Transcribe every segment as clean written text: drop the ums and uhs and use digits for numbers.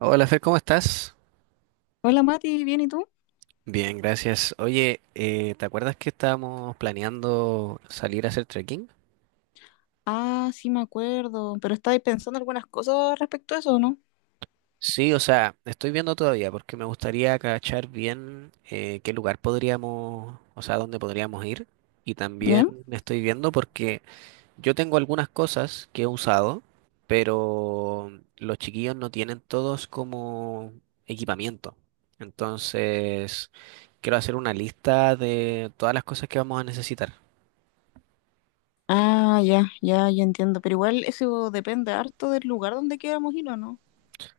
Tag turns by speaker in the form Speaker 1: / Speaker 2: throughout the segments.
Speaker 1: Hola Fer, ¿cómo estás?
Speaker 2: Hola Mati, ¿bien y tú?
Speaker 1: Bien, gracias. Oye, ¿te acuerdas que estábamos planeando salir a hacer trekking?
Speaker 2: Ah, sí me acuerdo, pero estabais pensando algunas cosas respecto a eso, ¿no?
Speaker 1: Sí, o sea, estoy viendo todavía porque me gustaría cachar bien qué lugar podríamos, o sea, dónde podríamos ir. Y también
Speaker 2: ¿Ya?
Speaker 1: estoy viendo porque yo tengo algunas cosas que he usado, pero los chiquillos no tienen todos como equipamiento. Entonces, quiero hacer una lista de todas las cosas que vamos a necesitar.
Speaker 2: Ah, ya, ya, ya entiendo, pero igual eso depende harto del lugar donde queramos ir o no.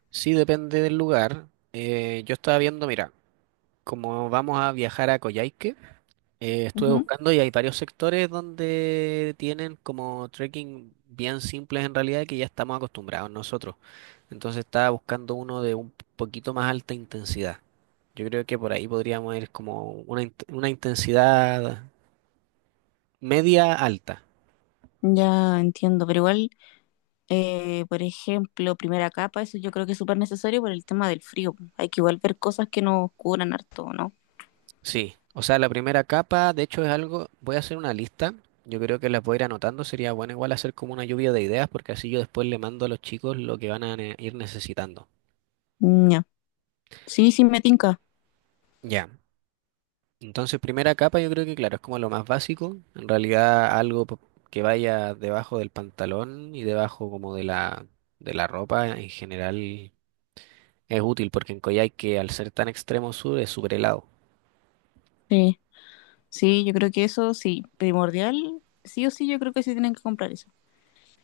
Speaker 1: Sí, depende del lugar. Yo estaba viendo, mira, como vamos a viajar a Coyhaique, estuve
Speaker 2: Ujú.
Speaker 1: buscando y hay varios sectores donde tienen como trekking bien simples en realidad que ya estamos acostumbrados nosotros. Entonces estaba buscando uno de un poquito más alta intensidad. Yo creo que por ahí podríamos ir como una intensidad media alta.
Speaker 2: Ya entiendo, pero igual, por ejemplo, primera capa, eso yo creo que es súper necesario por el tema del frío. Hay que igual ver cosas que nos cubran harto, ¿no?
Speaker 1: Sí, o sea, la primera capa, de hecho, es algo, voy a hacer una lista, yo creo que las voy a ir anotando, sería bueno igual hacer como una lluvia de ideas, porque así yo después le mando a los chicos lo que van a ir necesitando.
Speaker 2: Mm. Ya. Sí, sí, me tinca.
Speaker 1: Ya, entonces primera capa yo creo que claro, es como lo más básico, en realidad algo que vaya debajo del pantalón y debajo como de la ropa en general es útil, porque en Coyhaique al ser tan extremo sur es súper helado.
Speaker 2: Sí, sí, yo creo que eso sí, primordial, sí o sí, yo creo que sí tienen que comprar eso.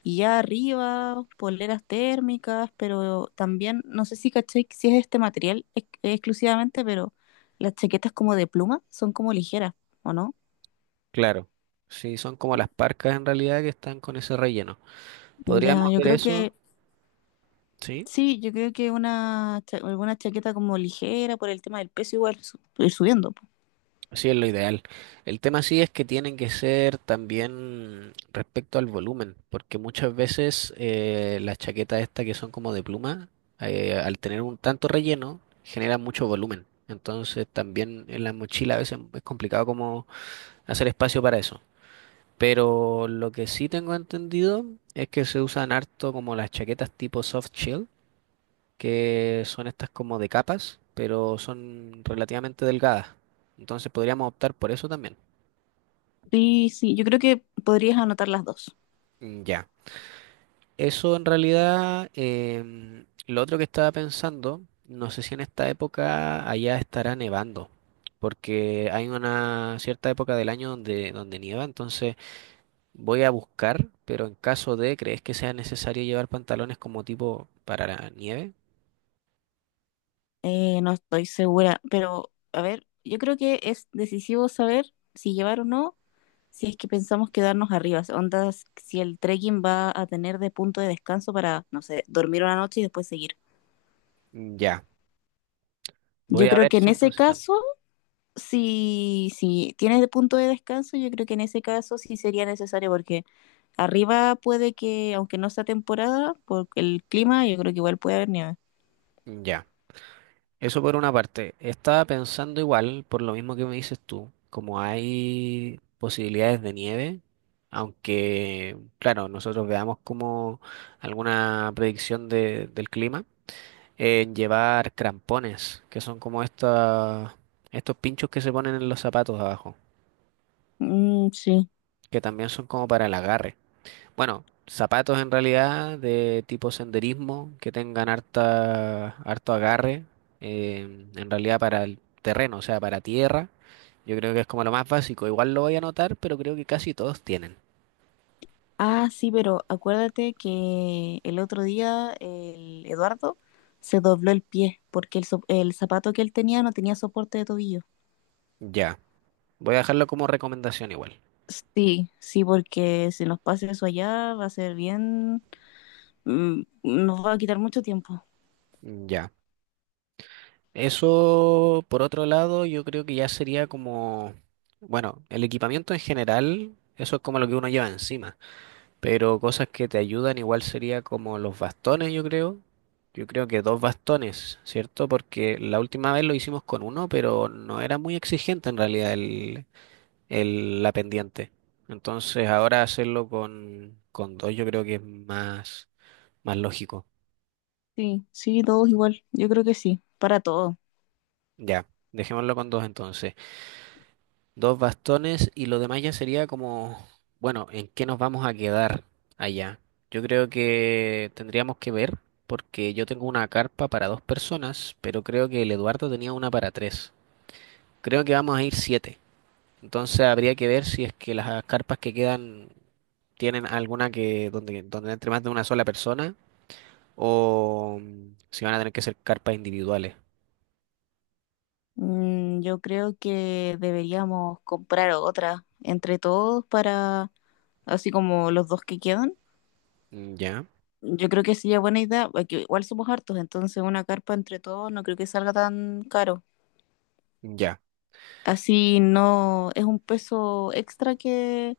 Speaker 2: Y ya arriba, poleras térmicas, pero también, no sé si caché si es este material exclusivamente, pero las chaquetas como de pluma son como ligeras, ¿o no?
Speaker 1: Claro, sí, son como las parcas en realidad que están con ese relleno.
Speaker 2: Ya,
Speaker 1: Podríamos
Speaker 2: yo
Speaker 1: ver
Speaker 2: creo
Speaker 1: eso.
Speaker 2: que,
Speaker 1: Sí,
Speaker 2: sí, yo creo que una, alguna chaqueta como ligera por el tema del peso igual ir subiendo, po.
Speaker 1: sí es lo ideal. El tema sí es que tienen que ser también respecto al volumen, porque muchas veces las chaquetas estas que son como de pluma, al tener un tanto relleno, generan mucho volumen. Entonces también en la mochila a veces es complicado como hacer espacio para eso. Pero lo que sí tengo entendido es que se usan harto como las chaquetas tipo soft shell, que son estas como de capas, pero son relativamente delgadas. Entonces podríamos optar por eso también.
Speaker 2: Sí, sí, yo creo que podrías anotar las dos.
Speaker 1: Mm, ya. Eso en realidad, lo otro que estaba pensando, no sé si en esta época allá estará nevando, porque hay una cierta época del año donde, donde nieva, entonces voy a buscar, pero en caso de, ¿crees que sea necesario llevar pantalones como tipo para la nieve?
Speaker 2: No estoy segura, pero a ver, yo creo que es decisivo saber si llevar o no, si es que pensamos quedarnos arriba, ondas, si el trekking va a tener de punto de descanso para, no sé, dormir una noche y después seguir.
Speaker 1: Ya.
Speaker 2: Yo
Speaker 1: Voy a
Speaker 2: creo
Speaker 1: ver
Speaker 2: que
Speaker 1: eso
Speaker 2: en ese
Speaker 1: entonces también.
Speaker 2: caso, si, si tienes de punto de descanso, yo creo que en ese caso sí sería necesario, porque arriba puede que, aunque no sea temporada, por el clima, yo creo que igual puede haber nieve.
Speaker 1: Ya. Eso por una parte. Estaba pensando igual, por lo mismo que me dices tú, como hay posibilidades de nieve, aunque, claro, nosotros veamos como alguna predicción del clima, en llevar crampones, que son como estos pinchos que se ponen en los zapatos abajo,
Speaker 2: Mm, sí.
Speaker 1: que también son como para el agarre. Bueno, zapatos en realidad de tipo senderismo que tengan harta, harto agarre, en realidad para el terreno, o sea, para tierra. Yo creo que es como lo más básico. Igual lo voy a anotar, pero creo que casi todos tienen.
Speaker 2: Ah, sí, pero acuérdate que el otro día el Eduardo se dobló el pie porque el, el zapato que él tenía no tenía soporte de tobillo.
Speaker 1: Ya. Voy a dejarlo como recomendación igual.
Speaker 2: Sí, sí, porque si nos pasa eso allá va a ser bien, nos va a quitar mucho tiempo.
Speaker 1: Ya. Eso, por otro lado, yo creo que ya sería como, bueno, el equipamiento en general, eso es como lo que uno lleva encima. Pero cosas que te ayudan igual sería como los bastones, yo creo. Yo creo que dos bastones, ¿cierto? Porque la última vez lo hicimos con uno, pero no era muy exigente en realidad la pendiente. Entonces ahora hacerlo con dos yo creo que es más, más lógico.
Speaker 2: Sí, sí, todos igual, yo creo que sí, para todos.
Speaker 1: Ya, dejémoslo con dos entonces. Dos bastones y lo demás ya sería como, bueno, ¿en qué nos vamos a quedar allá? Yo creo que tendríamos que ver, porque yo tengo una carpa para dos personas, pero creo que el Eduardo tenía una para tres. Creo que vamos a ir siete. Entonces habría que ver si es que las carpas que quedan tienen alguna que donde, donde entre más de una sola persona o si van a tener que ser carpas individuales.
Speaker 2: Mm, yo creo que deberíamos comprar otra entre todos, para, así como los dos que quedan.
Speaker 1: Mm, ya,
Speaker 2: Yo creo que sería buena idea, porque igual somos hartos, entonces una carpa entre todos no creo que salga tan caro.
Speaker 1: ya,
Speaker 2: Así no es un peso extra que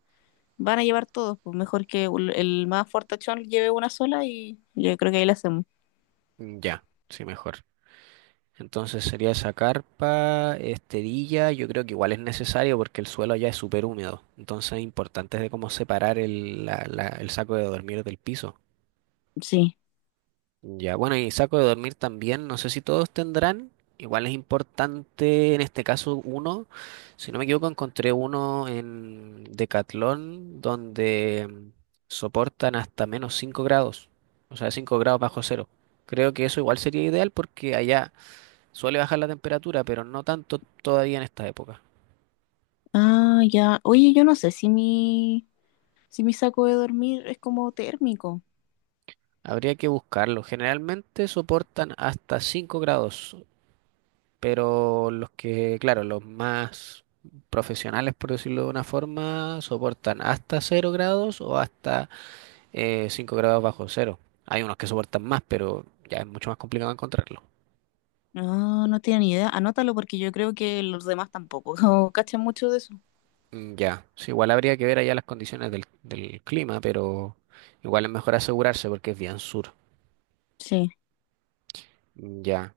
Speaker 2: van a llevar todos, pues mejor que el más fortachón lleve una sola y yo creo que ahí la hacemos.
Speaker 1: mm, ya, sí, mejor. Entonces sería esa carpa, esterilla, yo creo que igual es necesario porque el suelo allá es súper húmedo. Entonces es importante de cómo separar el, el saco de dormir del piso.
Speaker 2: Sí.
Speaker 1: Ya, bueno, y saco de dormir también, no sé si todos tendrán, igual es importante en este caso uno, si no me equivoco encontré uno en Decathlon donde soportan hasta -5 grados, o sea, -5 grados. Creo que eso igual sería ideal porque allá suele bajar la temperatura, pero no tanto todavía en esta época.
Speaker 2: Ah, ya. Oye, yo no sé si mi, si mi saco de dormir es como térmico.
Speaker 1: Habría que buscarlo. Generalmente soportan hasta 5 grados, pero los que, claro, los más profesionales, por decirlo de una forma, soportan hasta 0 grados o hasta 5 grados bajo cero. Hay unos que soportan más, pero ya es mucho más complicado encontrarlo.
Speaker 2: No, no tiene ni idea. Anótalo, porque yo creo que los demás tampoco no cachan mucho de eso.
Speaker 1: Mm, ya, sí, igual habría que ver allá las condiciones del, del clima, pero igual es mejor asegurarse porque es bien sur.
Speaker 2: Sí.
Speaker 1: Mm, ya.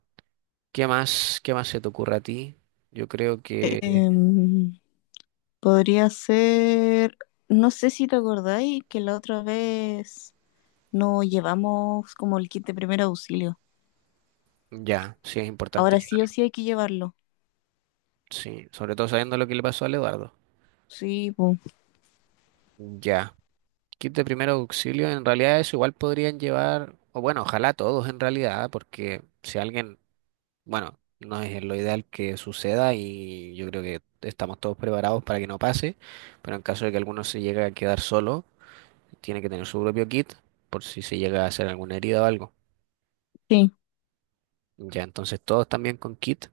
Speaker 1: Qué más se te ocurre a ti? Yo creo que
Speaker 2: Em, Podría ser, no sé si te acordáis que la otra vez no llevamos como el kit de primer auxilio.
Speaker 1: ya, sí es importante,
Speaker 2: Ahora sí o sí hay que llevarlo.
Speaker 1: sí, sobre todo sabiendo lo que le pasó al Eduardo.
Speaker 2: Sí, pues.
Speaker 1: Ya. Kit de primer auxilio, en realidad eso igual podrían llevar, o bueno, ojalá todos en realidad, porque si alguien, bueno, no es lo ideal que suceda y yo creo que estamos todos preparados para que no pase, pero en caso de que alguno se llegue a quedar solo, tiene que tener su propio kit por si se llega a hacer alguna herida o algo.
Speaker 2: Sí.
Speaker 1: Ya, entonces todos también con kit.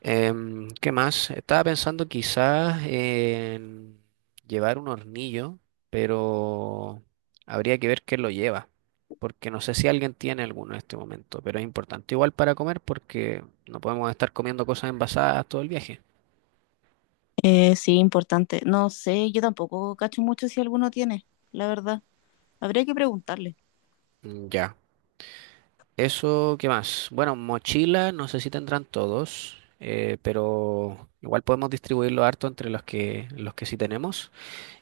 Speaker 1: ¿Qué más? Estaba pensando quizás en llevar un hornillo, pero habría que ver quién lo lleva, porque no sé si alguien tiene alguno en este momento, pero es importante igual para comer porque no podemos estar comiendo cosas envasadas todo el viaje.
Speaker 2: Sí, importante. No sé, yo tampoco cacho mucho si alguno tiene, la verdad. Habría que preguntarle.
Speaker 1: Mm, ya. Eso, ¿qué más? Bueno, mochila, no sé si tendrán todos, pero igual podemos distribuirlo harto entre los que sí tenemos.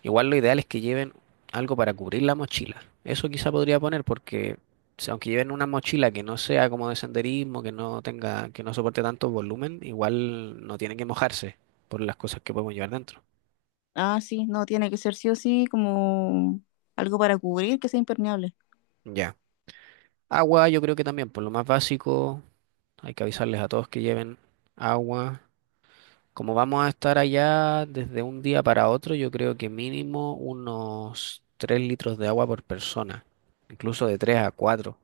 Speaker 1: Igual lo ideal es que lleven algo para cubrir la mochila. Eso quizá podría poner porque aunque lleven una mochila que no sea como de senderismo, que no tenga, que no soporte tanto volumen, igual no tienen que mojarse por las cosas que podemos llevar dentro.
Speaker 2: Ah, sí, no, tiene que ser sí o sí como algo para cubrir que sea impermeable.
Speaker 1: Ya. Agua, yo creo que también, por lo más básico, hay que avisarles a todos que lleven agua. Como vamos a estar allá desde un día para otro, yo creo que mínimo unos 3 litros de agua por persona, incluso de 3 a 4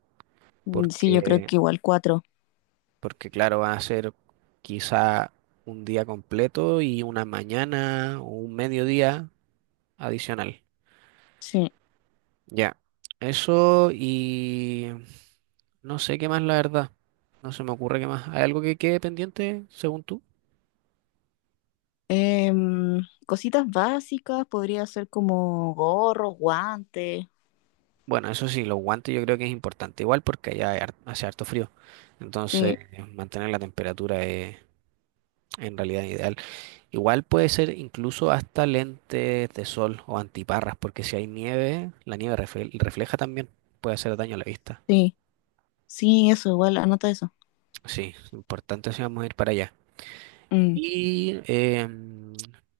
Speaker 2: Mm. Sí, yo creo
Speaker 1: porque
Speaker 2: que igual cuatro.
Speaker 1: porque claro, van a ser quizá un día completo y una mañana o un mediodía adicional.
Speaker 2: Sí.
Speaker 1: Ya, eso y no sé qué más, la verdad. No se me ocurre qué más. ¿Hay algo que quede pendiente, según tú?
Speaker 2: Em, Cositas básicas, podría ser como gorros, guantes.
Speaker 1: Bueno, eso sí, los guantes yo creo que es importante igual porque allá hace harto frío. Entonces,
Speaker 2: Sí,
Speaker 1: mantener la temperatura es en realidad ideal. Igual puede ser incluso hasta lentes de sol o antiparras, porque si hay nieve, la refleja también, puede hacer daño a la vista.
Speaker 2: sí, sí, eso, igual, anota eso.
Speaker 1: Sí, importante si vamos a ir para allá.
Speaker 2: Mm.
Speaker 1: Y,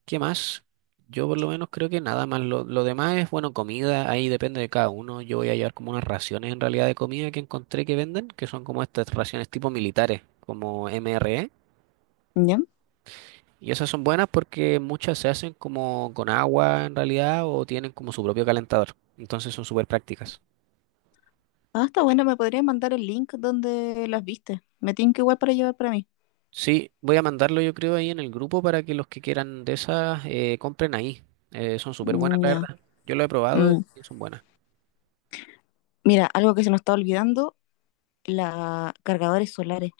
Speaker 1: ¿qué más? Yo por lo menos creo que nada más. Lo demás es, bueno, comida, ahí depende de cada uno. Yo voy a llevar como unas raciones en realidad de comida que encontré que venden, que son como estas raciones tipo militares, como MRE.
Speaker 2: ¿Ya?
Speaker 1: Y esas son buenas porque muchas se hacen como con agua en realidad o tienen como su propio calentador. Entonces son súper prácticas.
Speaker 2: Ah, está bueno, me podrías mandar el link donde las viste. Me tienen que igual para llevar para mí.
Speaker 1: Sí, voy a mandarlo yo creo ahí en el grupo para que los que quieran de esas compren ahí. Son súper buenas,
Speaker 2: Mm.
Speaker 1: la
Speaker 2: Ya.
Speaker 1: verdad. Yo lo he probado
Speaker 2: Mm,
Speaker 1: y son buenas
Speaker 2: mira, algo que se nos está olvidando, la cargadores solares.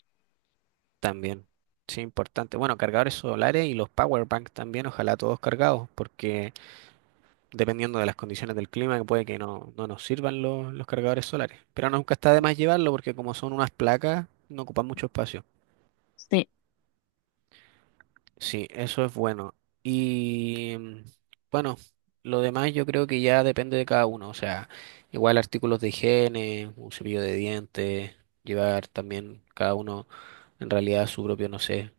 Speaker 1: también. Sí, importante. Bueno, cargadores solares y los power bank también, ojalá todos cargados, porque dependiendo de las condiciones del clima, que puede que no nos sirvan los cargadores solares. Pero nunca está de más llevarlo porque como son unas placas, no ocupan mucho espacio.
Speaker 2: Sí.
Speaker 1: Sí, eso es bueno. Y bueno, lo demás yo creo que ya depende de cada uno. O sea, igual artículos de higiene, un cepillo de dientes, llevar también cada uno en realidad su propio, no sé,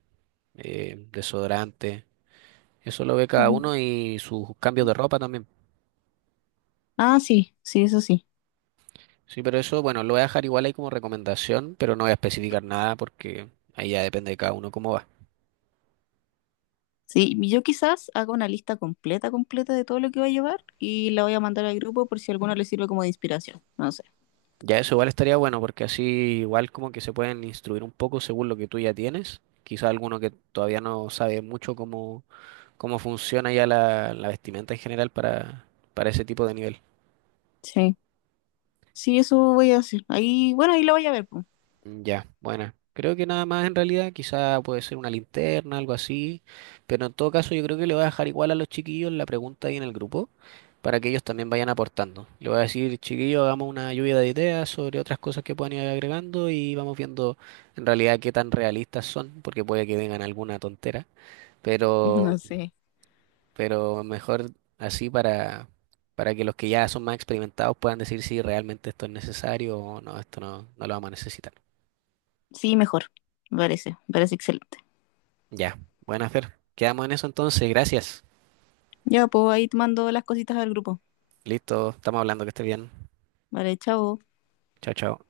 Speaker 1: desodorante. Eso lo ve cada uno
Speaker 2: Ujú.
Speaker 1: y sus cambios de ropa también.
Speaker 2: Ah, sí, sí, eso sí.
Speaker 1: Sí, pero eso, bueno, lo voy a dejar igual ahí como recomendación, pero no voy a especificar nada porque ahí ya depende de cada uno cómo va.
Speaker 2: Sí, y yo quizás haga una lista completa, completa de todo lo que va a llevar y la voy a mandar al grupo por si a alguno le sirve como de inspiración. No sé.
Speaker 1: Ya eso igual estaría bueno porque así igual como que se pueden instruir un poco según lo que tú ya tienes. Quizá alguno que todavía no sabe mucho cómo funciona ya la vestimenta en general para ese tipo de nivel.
Speaker 2: Sí. Sí, eso voy a hacer. Ahí, bueno, ahí la voy a ver, pues.
Speaker 1: Ya, buena. Creo que nada más en realidad, quizá puede ser una linterna, algo así, pero en todo caso yo creo que le voy a dejar igual a los chiquillos la pregunta ahí en el grupo para que ellos también vayan aportando. Le voy a decir, chiquillos, hagamos una lluvia de ideas sobre otras cosas que puedan ir agregando y vamos viendo en realidad qué tan realistas son, porque puede que vengan alguna tontera, pero,
Speaker 2: No sé.
Speaker 1: pero mejor así para que los que ya son más experimentados puedan decir si realmente esto es necesario o no, esto no, no lo vamos a necesitar.
Speaker 2: Sí, mejor. Me parece excelente.
Speaker 1: Ya, buena Fer. Quedamos en eso entonces, gracias.
Speaker 2: Ya, pues ahí te mando las cositas al grupo.
Speaker 1: Listo, estamos hablando, que esté bien.
Speaker 2: Vale, chao.
Speaker 1: Chao, chao.